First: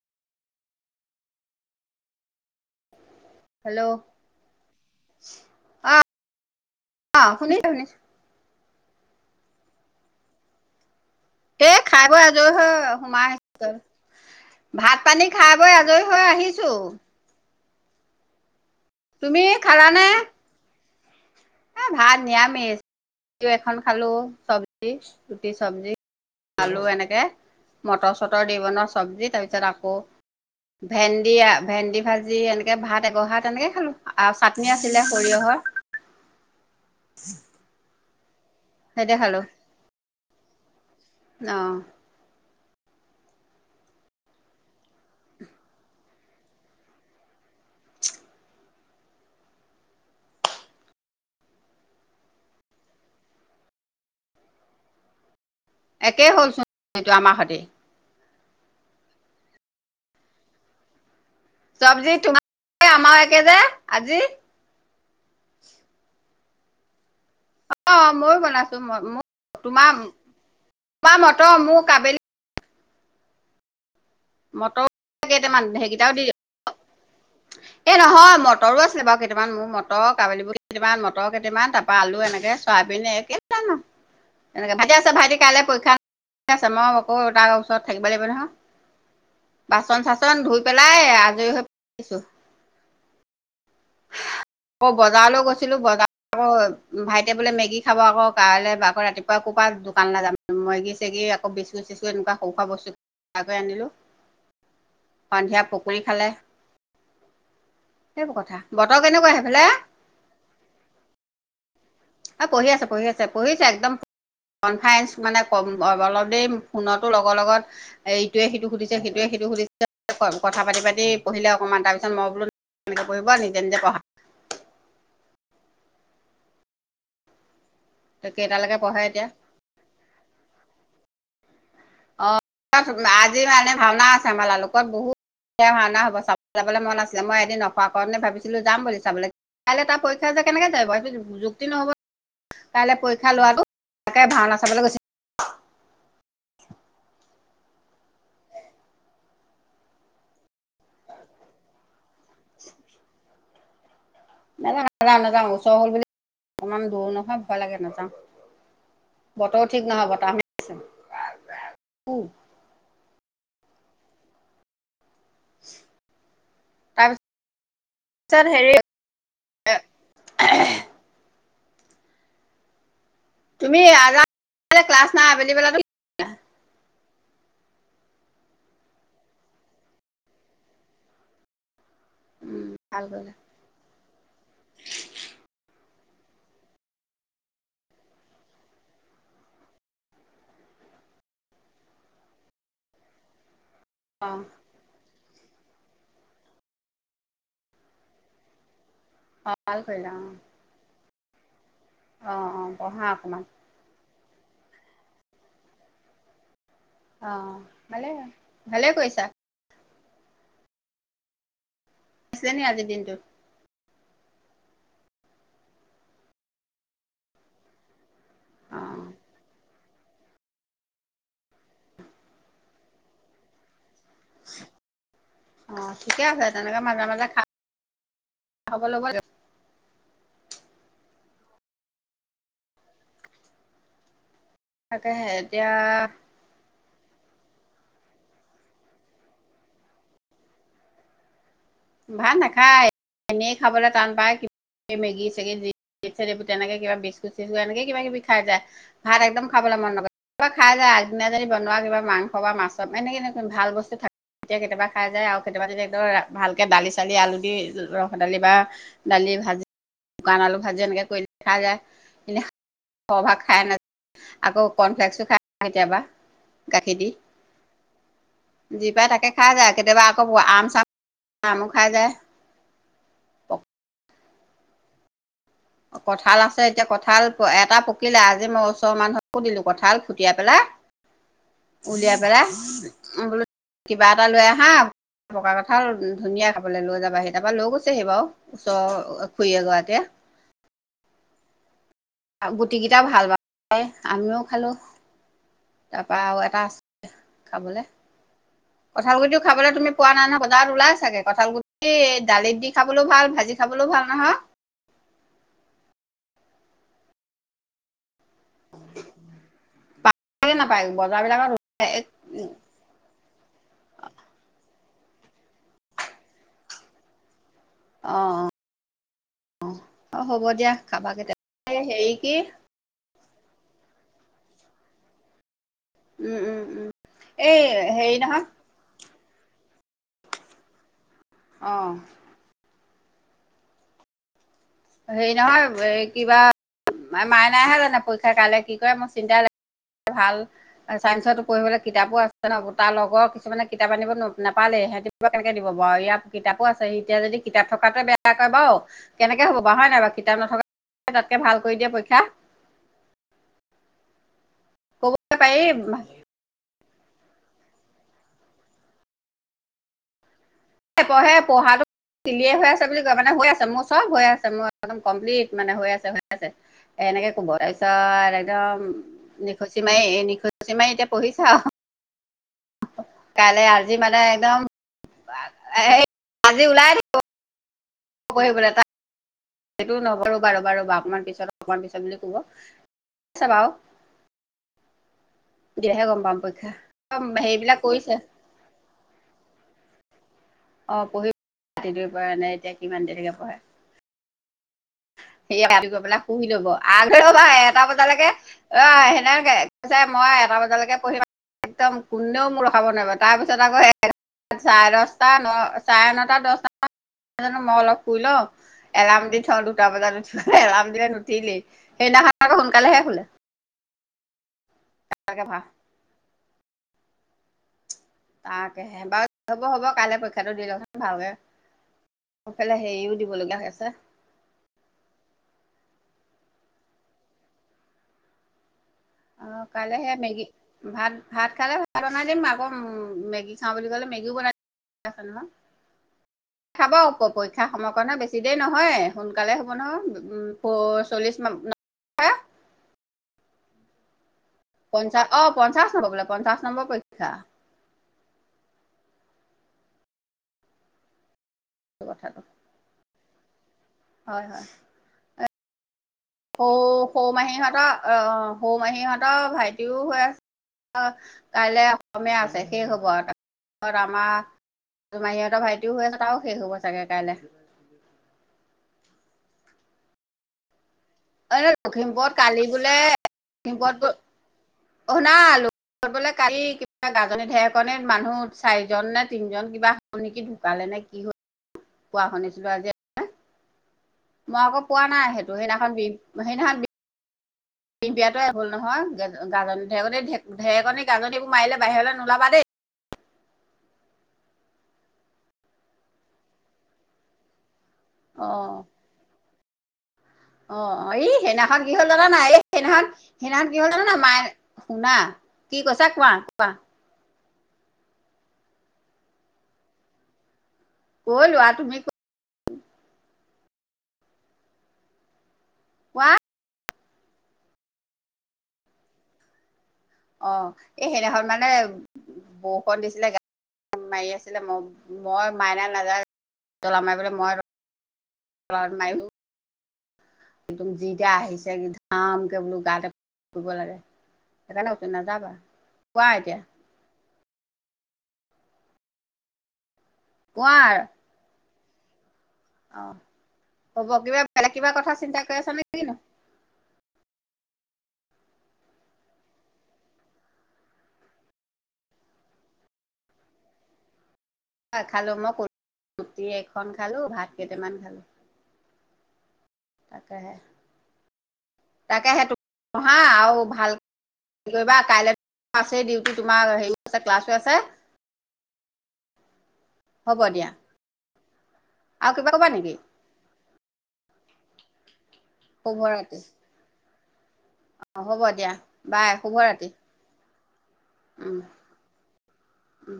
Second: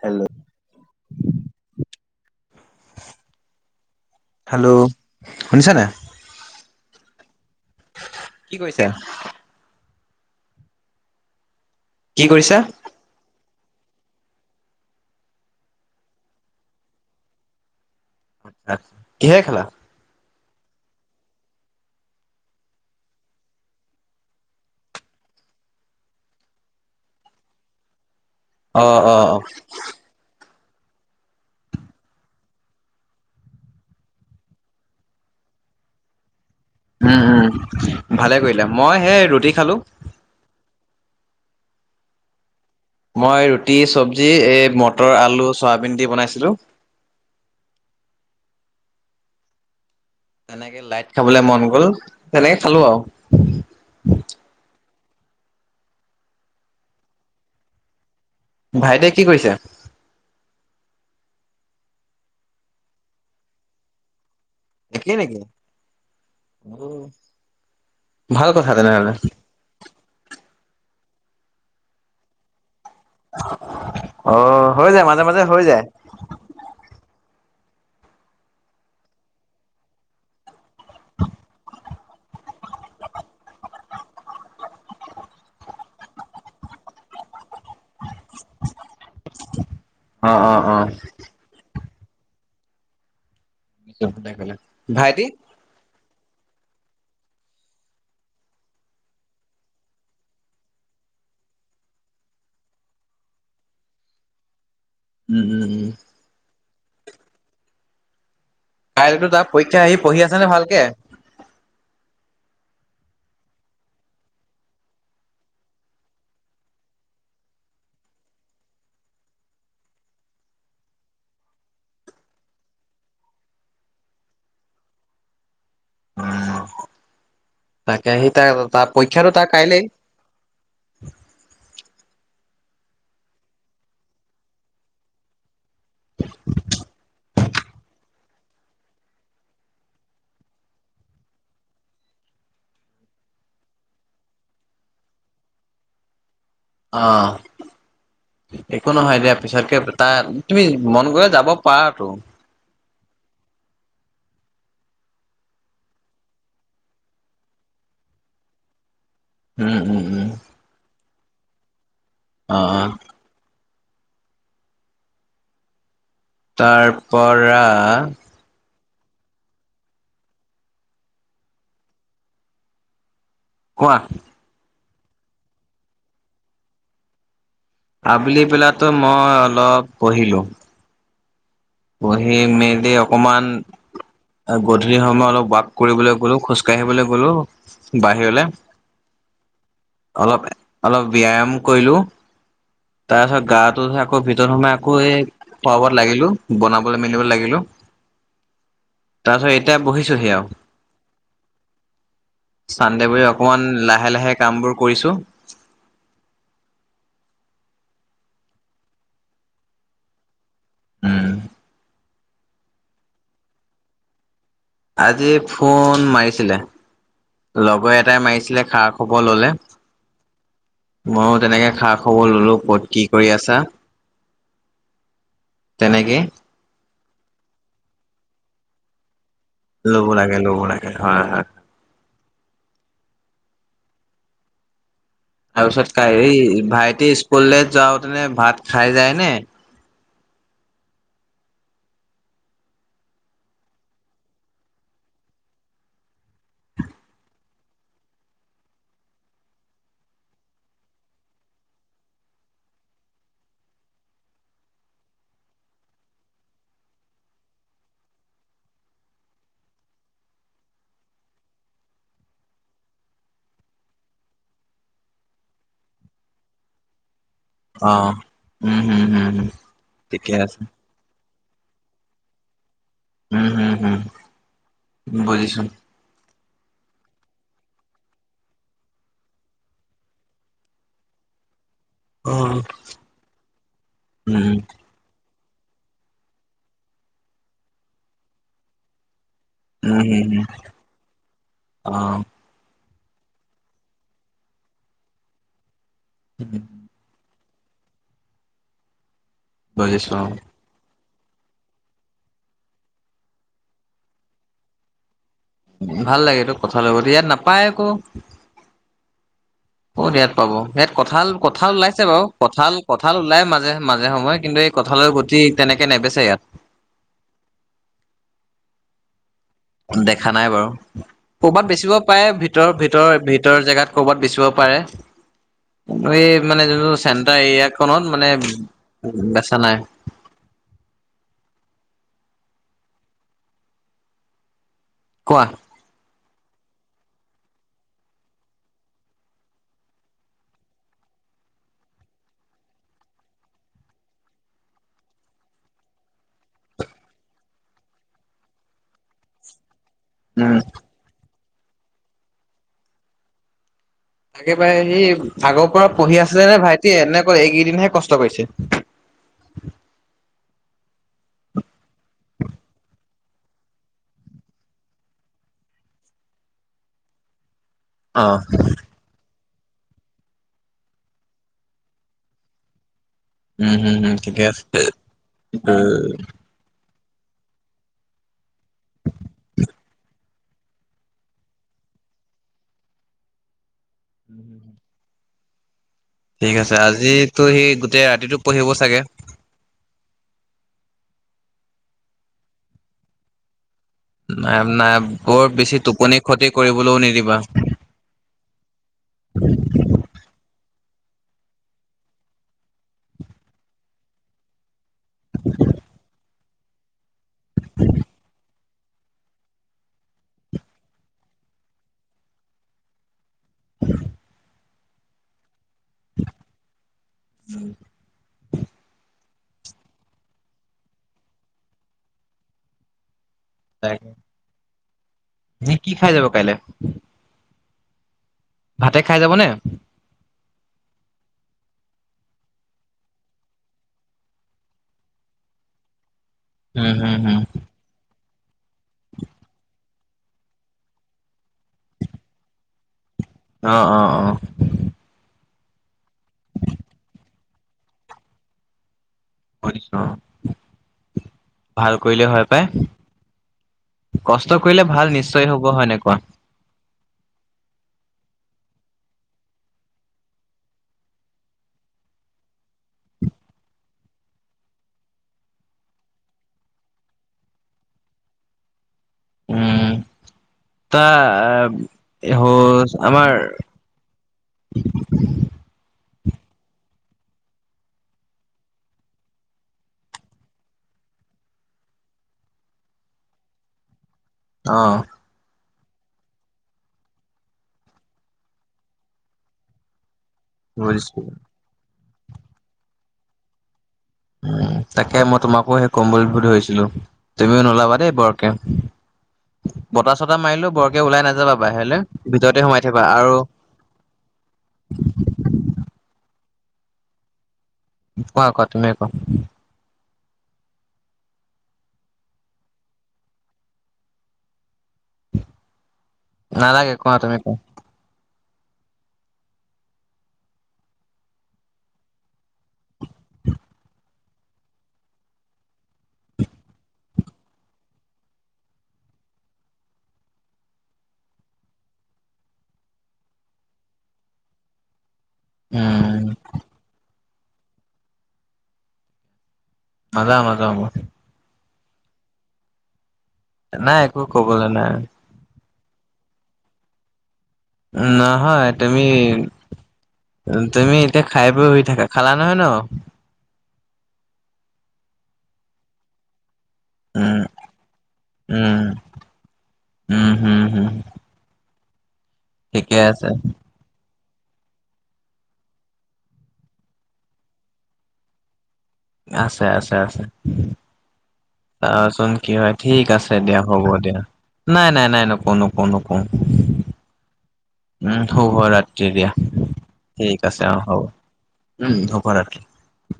Hello. Hello hello শুনিছ নে অ শুনিছনে? কি কৈছা এ খাই বই কি আজৰি কৰিছা? হৈ সোমাই ভাত পানী খাই বৈ আজৰি হৈ আহিছোঁ। তুমি খালা নে এ ভাত নিৰামিষ ৰুটি এখন খালো চব্জি ৰুটি চব্জি আলু এনেকে মটৰ চটৰ দি বনোৱা অ', অ', চবজি অ', তাৰপিছত আকৌ ভেন্দি ভেন্দি ভাজি এনেকে ভাত এগঢ়া ভাত এনেকে খালো আৰু চাটনি আছিলে সৰিয় হৰ। উম উম ভালে কৰিলে মই সেইতে হেই ৰুটি খালো। ন মই ৰুটি চব্জি এই মটৰ আলু চয়াবিন দি বনাইছিলোঁ [inaudible] তেনেকে লাইট খাবলে মন গল তেনেকে খালো আও একেই হ'লচোন [unintelligible] আমাৰ সৈতে ভাইটিয়ে কি কৰিছে চব্জি তোমাৰো আমাৰো একেই যে আজি একেই নেকি অ অ মইয়ো ভাল কথা বনাইছো মই তেনেহ'লে। মোৰ তোমাৰ তোমাৰ মটৰ মোৰ কাবেলি আহ মটৰ হৈ যায় মাজে মাজে হৈ যায় এ নহয় মটৰো আছিলে বাৰু কেইটামান, মোৰ মটৰ, কাবোলিবুট কেইটামান মটৰ কেইটামান তাৰ পা আলু এনেকে চয়াবিন একেই জানো এনেকে ভাইটি আছা ভাইটি কাইলে পৰীক্ষা ক্ষা আছে মই আকৌ তাৰ ওচৰত থাকিব লাগিব নহয় বাচন চাচন অ', ধুই অ', অ', পেলাই আজৰি হৈ পৰিছো আকৌ ভাইটি বজাৰলো গৈছিলো বজাৰ আকৌ ভাইটিয়ে বোলে মেগী খাব, আকৌ কাইলৈ আকৌ ৰাতিপুৱা ক'পা দোকানলে যাম মেগী চে এদেগি বিস্কুট চিচকুট এনেকুৱা সৰু সোৱা বস্তু আনিলো উম, সন্ধিয়া উম, উম। পকৰি খালে সেইবোৰ কথা বতৰ কাইলৈতো কেনেকুৱা তাত সেইফালে পৰীক্ষা সি পঢ়ি আছে নে ভালকে অ পঢ়ি আছে পঢ়ি আছে পঢ়িছে একদম কনফাৰেন্ঞ্চ মানে ক অলপতে ফোনতো লগৰ লগত এ ইটোৱে সিটো সুধিছে সেইটোৱে সুধিছে কথা পাতি পাতি পঢ়িলে অকণমান তাৰপিছত মই বোলো এনেকে পঢ়িব নিজে নিজে পঢ়া [unintelligible] আহ তাকে সি কেইটালৈকে তা-তাৰ পঢ়ে এতিয়া পৰীক্ষাটো তাৰ কাইলেই অ আজি মানে ভাওনা আছে আমাৰা লালোকত বহুত য়া ভাওনা হব চাব যাবলে মন আছে মই ন-খোৱা কাৰণে ভাবিছিলো যাম বুলি চাবলে। কাইলৈ তাৰ পৰীক্ষা যে কেনেকে যাব সেইটো যু-যুক্তি নহ'ব। কাইলে পৰীক্ষা লৱাটো তাকে ভাওনা চাবলে গৈছে আহ একো নহয় দিয়া, পিছতকে তা-তাৰ তুমি মন গ'লে যাব পাৰাতো নযা নাযাওঁ নাযাওঁ ওচৰ হল বুলি অকমান দূৰ নহয় ভয় লাগে নাযাওঁ উম বতৰো ঠিক উম নহয় উম বতাহ মাৰি আছে অ'। [inaudible] তাৰ পৰা এ তুমি কোৱা ক্লাছ নাই আবেলি বেলাতো আবেলি বেলাতো মই অলপ পঢ়িলো। বহি মেলি ভাল কৰিলা অকমান গধূলি সময় অলপ বাক কৰিবলৈ গলো খোজকাাঢ়িবলৈ গলো বাহিৰলৈ অলপ অলপ ব্যায়াম কৰিলো তাৰ পিছত গাতো ধূই আকৌ অ ভিতৰত সোমাই আকৌ এই খোৱা বোৱাত লাগিলো বনাবলে মেলিব লাগিলো অ তাৰপিছত ভাল এতিয়া কৰিলা অ বহিছোহি আও অ অ চান্দে পঢ়া বোলি অকমান লাহে লাহে কাম বোৰ কৰিছো অ ভালে ভালে কৈছা উম আছে নি আজি দিনটো আজি ফোন মাৰিছিলে লগৰ এটা টাই মাৰিছিলে অ খা খবৰ ললে মইয়ো তেনেকে খা খবৰ ললো ক'ত কি কৰি আছা অ', তেনেকে ঠিকে আছে তেনেকে মাজে মাজে খাব ল'ব ল'ব লাগে ল'ব লাগে হয় হয়। তাকেহে তাৰপিছত এতিয়া ক ভাইটি স্কুললৈ যাওতেনে ভাত খাই যায়নে ভাল নাখায় এনেই খাবলৈ টান পায় মেগী সেগী তেনেকে কিবা বিস্কুট চিস্কুত এনেকে কিবা কিবি খাই যায়, ভাত একদম খাব মন ন কিবা খাই যায় আগদিনা যদি বনোৱা কিবা মাংস বা মাছ অনেকেনেকুন ভাল বস্তু থাকে তেতিয়া কেতিয়াবা খাই যায় আৰু কেতিয়াবা তেতিয়া একদম ভাল কে দালি চালি আলু দি ৰহৰ দালি বা দালি, ভাজি শুকান আলু ভাযি এনেকে কৰি খাই যায় এনে খভাগ খাই নাযায় আকৌ কৰ্ণফ্লেক্সো খাই কেতিয়াবা গাখীৰ দি। অ', উম, যি হম, পাই হম, তাকে হম, খাই যায় কেতিয়াবা আকৌ ঠিকে আছে আম চাম আমু খাই যায়। উম হম হম, বুজিছো। কঁঠাল আছে এতিয়া কঁঠাল এটা পকিলে আজি মই ওচৰ মানুহকো দিলো কঁঠাল ফুটিয়াই পেলাই। উলিয়াই অ', পেলাই উম, বোলো কিবা এটা লৈ উম, আহা পকা কথা ধুনীয়া খাবলৈ লৈ যাবাাহি তাৰপা লৈ গৈছেহি বাৰু ওচৰৰ খুৰী উম এগৰাকীয়ে হুম হুম। গুটিকেইটা ভাল পায় আমিও খালোঁ। তাৰ পৰাা আৰু এটা আছে খাবলে ভালকুি খাব তুমি পোৱা বুজিছো নাই নয় বজাৰ ওলাই ছাগে। কঁঠাল গুটি দালিত দি খাবলৈ ভাল ভাজি খাবলৈও ভাল নহয়। ভাল লাগে তো কথা ল ইয়াত নাপায় আকৌ কত ইয়াত পাব, নাপায় ইয়াত বজাৰ কঁঠাল বিলাকত কঁঠাল ওলাইছে বাৰু কঁঠাল কঁঠাল ওলাই মাজে মাজে সময়ে কিন্তু এই কঁঠালৰ গতি তেনেকে নেবেচে ইয়াত। অ'। অ দেখা হ'ব নাই দিয়া বাৰু, খাবা ক'ৰবাত কেতিয়া বেচিব হেৰি পাৰে কি ভিতৰ-ভিতৰ-ভিত ভাতৰ জেগাত ক'ৰবাত বিচিব পাৰে। এই উম উম মানে উম যোনটো চেণ্টাৰ এই হেৰি এৰিয়াখনত নহয় মানে বাছা নাই? অঁ হেৰি কোৱা নহয় এ কিবা মাই নাই হে জানা পৰীক্ষা কাইলৈ কি কৰে মোৰ চিন্তা লাগে ভাল চাইন্সতো পঢ়িবলৈ কিতাপো আছে ন তাৰ লগৰ কিছুমানে কিতাপ আনিব নাপালে হতি কেনেকে দিব বাৰু ইয়াৰ কিতাপো আছে স এতিয়া যদি কিতাপ থকাাতে বেয়া কয় বাৰ কেনেকে হ'ব বাৰু হয় নাই বাৰু কিতাপ উম। নথকা তাতকে ভাল কৰি দিয়ে পৰীক্ষা তাকেবাৰে সি ক'ব আগৰ পৰা পাৰি পঢ়ি আছিলে নে ভাইট তিয়ে নে অকল এনেকৈ এইকেইদিনহে কষ্ট কৰিাইছে? এ পঢ়ে পঢ়াটো চিলিয়ে হৈ আছে বুলি কয় মানে মানে হৈ আছে মোৰ চব হৈ আছে মোৰ একদম কমপ্লিট মানে হৈ আছে হৈ আছে এনেকে কব। তাৰপিছত অ' একদম নিখোচি মাৰি নিখোচী মাৰি এতিয়া পঢ়িছা আৰু। কাইলে উম, আজি হম, হম মানে ঠিকে একদম, আছে। আজি ওলাই পঢ়িবলৈ তাই সেইটো নকৰো বাৰু-বাৰু বা অকমান পিছত অকমান পিছত বুলি কব আ বাৰু। উম হুম হু। তেতিয়াহে গম পাম ঠিক পৰীক্ষা আছে আজিতো সি হেৰিবিলাক গোটেই কৰিছে ৰাতিটো পঢ়িব চাগে। অ', পঢ়ি ৰাতি দুৰি পৰা নাই এতিয়া কিমান দেৰিকে পঢ়ে। আম কত সেয়া ৰাতিপুৱা কে পেলাই শুই লব আগ ৰবা এটা বজালৈকে অ' সেনেকে কৈছে মই এ এটা বজালৈকে পঢ়িম একদম কোনেও মোক ৰখাব নোৱাৰিব তাৰপিছত আকৌ চাৰে দচটা ন চাৰে নটা দছটা জানো মই অলপ শুই লওঁ এলাৰ্ম দি থওঁ দুটা বজাত নোঠালে এলাম দিলে নুঠিলেই সেইদিনাখন আকৌ সোনকালেহে শুলে। [unintelligible] উম। তাকেহে বাৰু হ'ব-হ'ব কাইলে পৰীক্ষাটো দি লচোন ভালকে। সফালে হেৰিও দিব লগা হৈ আছে। তাকে [unintelligible] কি খাই যাব কাইলে? ভাতে খাই যাব নে? অ', কাইলয় সেয়া মেগী, ভাত ভাত খালে ভাত বনাই দিম, আকৌ মেগী খাওঁ বুলি ক'লে মেগীও বনাই দিম। খাব উম হুম উপ হুম। পৰীক্ষাৰ সমৰ কাৰণে বেছি বেছি দেৰি নহয় সোনকালে হব নহয় প-চল্লিছ ম। [unintelligible] অ', অ'-অ। পঞ্চাশ অ' পঞ্চাশ নম্বৰ বোলে পঞ্চাশ নম্বৰ পৰীক্ষা। [unintelligible] ভাল কৰিলে কথাটো হয় পাই। হয় কষ্ট হয় কৰিলে ভাল নিশ্চয় হব হয়নে কোৱা? সৌ সৌ মাহীহঁতৰ অ, সৌ মাহী হহতৰ ভাইটিও হৈ আছে। কাইলৈ অসমীয়া আছে শেষ হ'ব আৰু তাৰপিছত আমাৰ তোমাৰ সিহঁতৰ ভাইটিও হৈ আছ তাৰো শেষ হ'ব চাগে কাইলে। [inaudible] তা এনে লখিমপুৰত কালি হ'ল বোলে আমাৰ লখিমপুৰত অনাল বেলে কালি কি গাজনী ধেৰেকণিত মানুহ চাৰিজন নে তিনিজন কিবা হল নেকি ঢুকালে নে কি হল। পোৱা শুনিছিলো আজি মই অ আকৌ পোৱা নাই সেইটো সেইদিনাখন বি সেইদিনাখন বি পিম্পিয়াতোয়ে হ'ল নহয় গাজন ঢেৰেকনী বুজিছো গাজনীবোৰ মাৰিলে বাহিৰলৈ নোলাবা দেই। হুম, তাকে মই তোমাকো সেই কম বুলি ভাবছিলো তুমিও নোলাবা দে বৰকে। অ বতাহ চতাহ মাৰিলেও অ', বৰকে ওলাই অ'এই নাযাবা সেইদিনাখন কি বাহিৰলে। হল জানা' নাই ভিতৰতে এই সোমাই থাকিবা সেইদিনাখন আৰু সেইদিনাখন কিহল জান' নাই মায়ে সোনা কি কইচা কোৱা কোৱা কোৱা কোৱা তুমিয়ে কোৱা? [unintelligible] লোৱা তুমি কোৱা নালাগে কোৱা তমি কোৱা। অ' এই সেইদিনাখন মানে বৰষুণ দিছিলে গা মাৰি আছিলে মই মই মাইনা নাযায় জলা মাৰিবলৈ মই [unintelligible] একদম যিতিয়া আহিছে কি ধামকে বোলো গাতেু ৰুব লাগে সেইকাৰণে নাযাবা, উম কোৱা এতিয়া? নাযাওঁ কোৱা নাযাওঁ মই। অ', নাই হ'ব একো কিবা কবলৈ বেলেগ কিবা নাই কথা চিন্তা কৰি আছা নেকি কিনো? নহয় তুমি তুমি এতিয়া খাই বয় শুই থাকা খালা নহয় ন? খালো মই ৰুটি এখন খালো উম ভাত কেইটামান খালো। উম উম, হম, হম। তাকে সেইতো ঠিকে নহা আছে আৰু ভাল কি কৰিবা কাইলে আছেই ডিউটি তোমাৰ হেৰী আছে ক্লাছও আছে। আছে আছে আছে, হ'ব দিয়া চাচোন আৰু কিবা কি ক'বা হয়। নেকি ঠিক আছে দিয়ক। হ'ব দিয়া। নাই নাই নাই নকওঁ নকওঁ শুভ নকওঁ। ৰাতি উম অ হ'ব দিয়া শুভৰাত্ৰি বাই শুভ দিয়া, ৰাতি ঠিক আছে অ হ'ব উম শুভৰাত্ৰি। উম